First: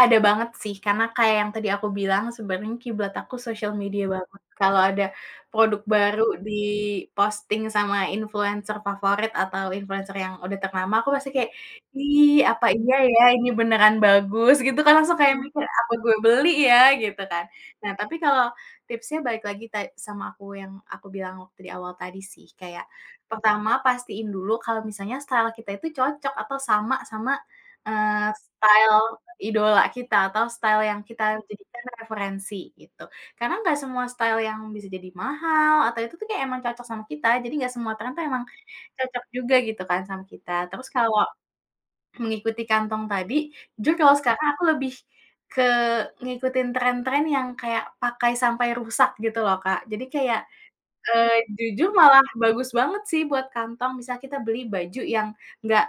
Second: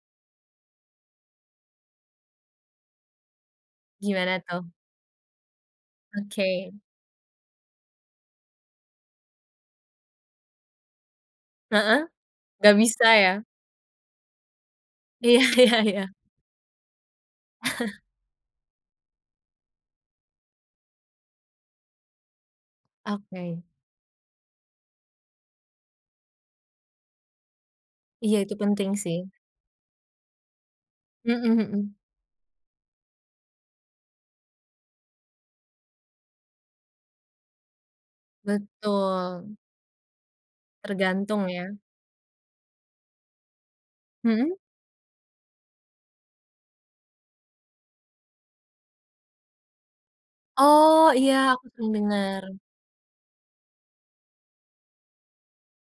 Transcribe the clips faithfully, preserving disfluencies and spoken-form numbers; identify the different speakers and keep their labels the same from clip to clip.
Speaker 1: Ada banget sih, karena kayak yang tadi aku bilang, sebenarnya kiblat aku sosial media banget.
Speaker 2: Gimana tuh?
Speaker 1: Kalau ada produk baru
Speaker 2: Oke.
Speaker 1: diposting sama influencer favorit atau influencer yang udah ternama, aku pasti kaya,
Speaker 2: Heeh,
Speaker 1: "Ih, apa
Speaker 2: nggak
Speaker 1: iya
Speaker 2: bisa
Speaker 1: ya,
Speaker 2: ya?
Speaker 1: ini beneran bagus?" Gitu kan, langsung kayak
Speaker 2: Iya
Speaker 1: mikir,
Speaker 2: iya
Speaker 1: "Apa
Speaker 2: iya.
Speaker 1: gue beli ya?" Gitu kan. Nah, tapi kalau tipsnya balik lagi ta sama aku yang aku bilang waktu di awal tadi sih, kayak
Speaker 2: Oke.
Speaker 1: pertama pastiin dulu kalau misalnya style kita itu cocok atau sama sama, eee,
Speaker 2: Iya, itu penting
Speaker 1: style
Speaker 2: sih.
Speaker 1: idola kita, atau style yang kita
Speaker 2: Mhm
Speaker 1: jadikan
Speaker 2: mhm.
Speaker 1: referensi gitu. Karena nggak semua style yang bisa jadi mahal atau itu tuh kayak emang cocok sama kita, jadi nggak semua trend tuh emang cocok juga
Speaker 2: Betul.
Speaker 1: gitu kan, sama kita. Terus kalau
Speaker 2: Tergantung ya?
Speaker 1: mengikuti kantong tadi, jujur kalau sekarang
Speaker 2: Mhm.
Speaker 1: aku lebih ke ngikutin tren-tren yang kayak pakai sampai rusak gitu loh, Kak. Jadi kayak,
Speaker 2: Oh iya,
Speaker 1: eee,
Speaker 2: aku
Speaker 1: jujur
Speaker 2: sering
Speaker 1: malah
Speaker 2: dengar.
Speaker 1: bagus banget sih, buat kantong. Misalnya kita beli baju yang nggak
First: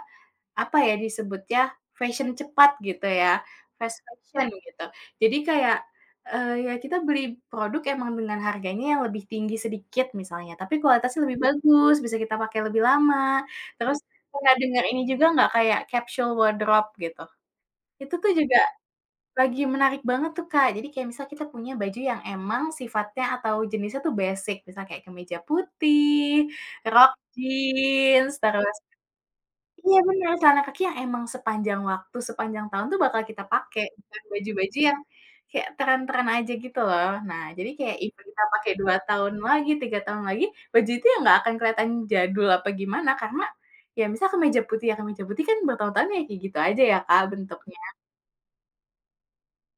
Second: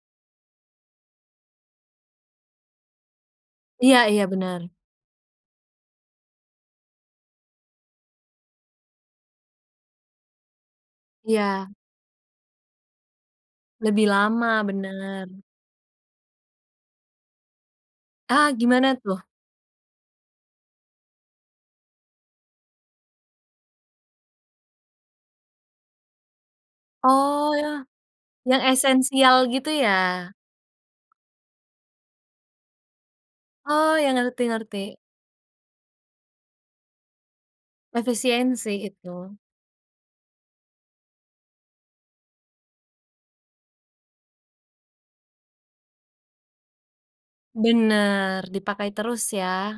Speaker 1: apa ya, disebutnya, fashion cepat gitu ya, fast
Speaker 2: Iya iya,
Speaker 1: fashion
Speaker 2: bener.
Speaker 1: gitu. Jadi kayak, eee, ya kita beli produk emang dengan harganya yang lebih tinggi sedikit misalnya, tapi kualitasnya lebih
Speaker 2: Iya.
Speaker 1: bagus, bisa kita pakai lebih lama, terus
Speaker 2: Lebih lama,
Speaker 1: pernah denger ini juga
Speaker 2: bener.
Speaker 1: nggak, kayak capsule wardrobe gitu? Itu tuh
Speaker 2: Ah,
Speaker 1: juga
Speaker 2: gimana tuh?
Speaker 1: lagi menarik banget tuh, Kak, jadi kayak misal kita punya baju yang emang sifatnya atau jenisnya tuh basic, misalnya kayak kemeja putih, rok
Speaker 2: Oh,
Speaker 1: jeans,
Speaker 2: yang
Speaker 1: terus
Speaker 2: esensial gitu
Speaker 1: iya bener,
Speaker 2: ya?
Speaker 1: celana kaki yang emang sepanjang waktu, sepanjang tahun bakal kita pakai,
Speaker 2: Oh ya,
Speaker 1: bukan
Speaker 2: ngerti ngerti.
Speaker 1: baju-baju yang kayak tren-tren aja gitu, loh. Nah, jadi kayak, ibarat kita
Speaker 2: Efisien
Speaker 1: pakai
Speaker 2: sih
Speaker 1: dua tahun
Speaker 2: itu.
Speaker 1: lagi, tiga tahun lagi, bajunya nggak akan keliatan jadul apa gimana, karena, ya misal kemeja putih ya, kemeja putih kan bertahun-tahun, ya kayak gitu aja ya, Kak, bentuknya.
Speaker 2: Bener, dipakai terus ya?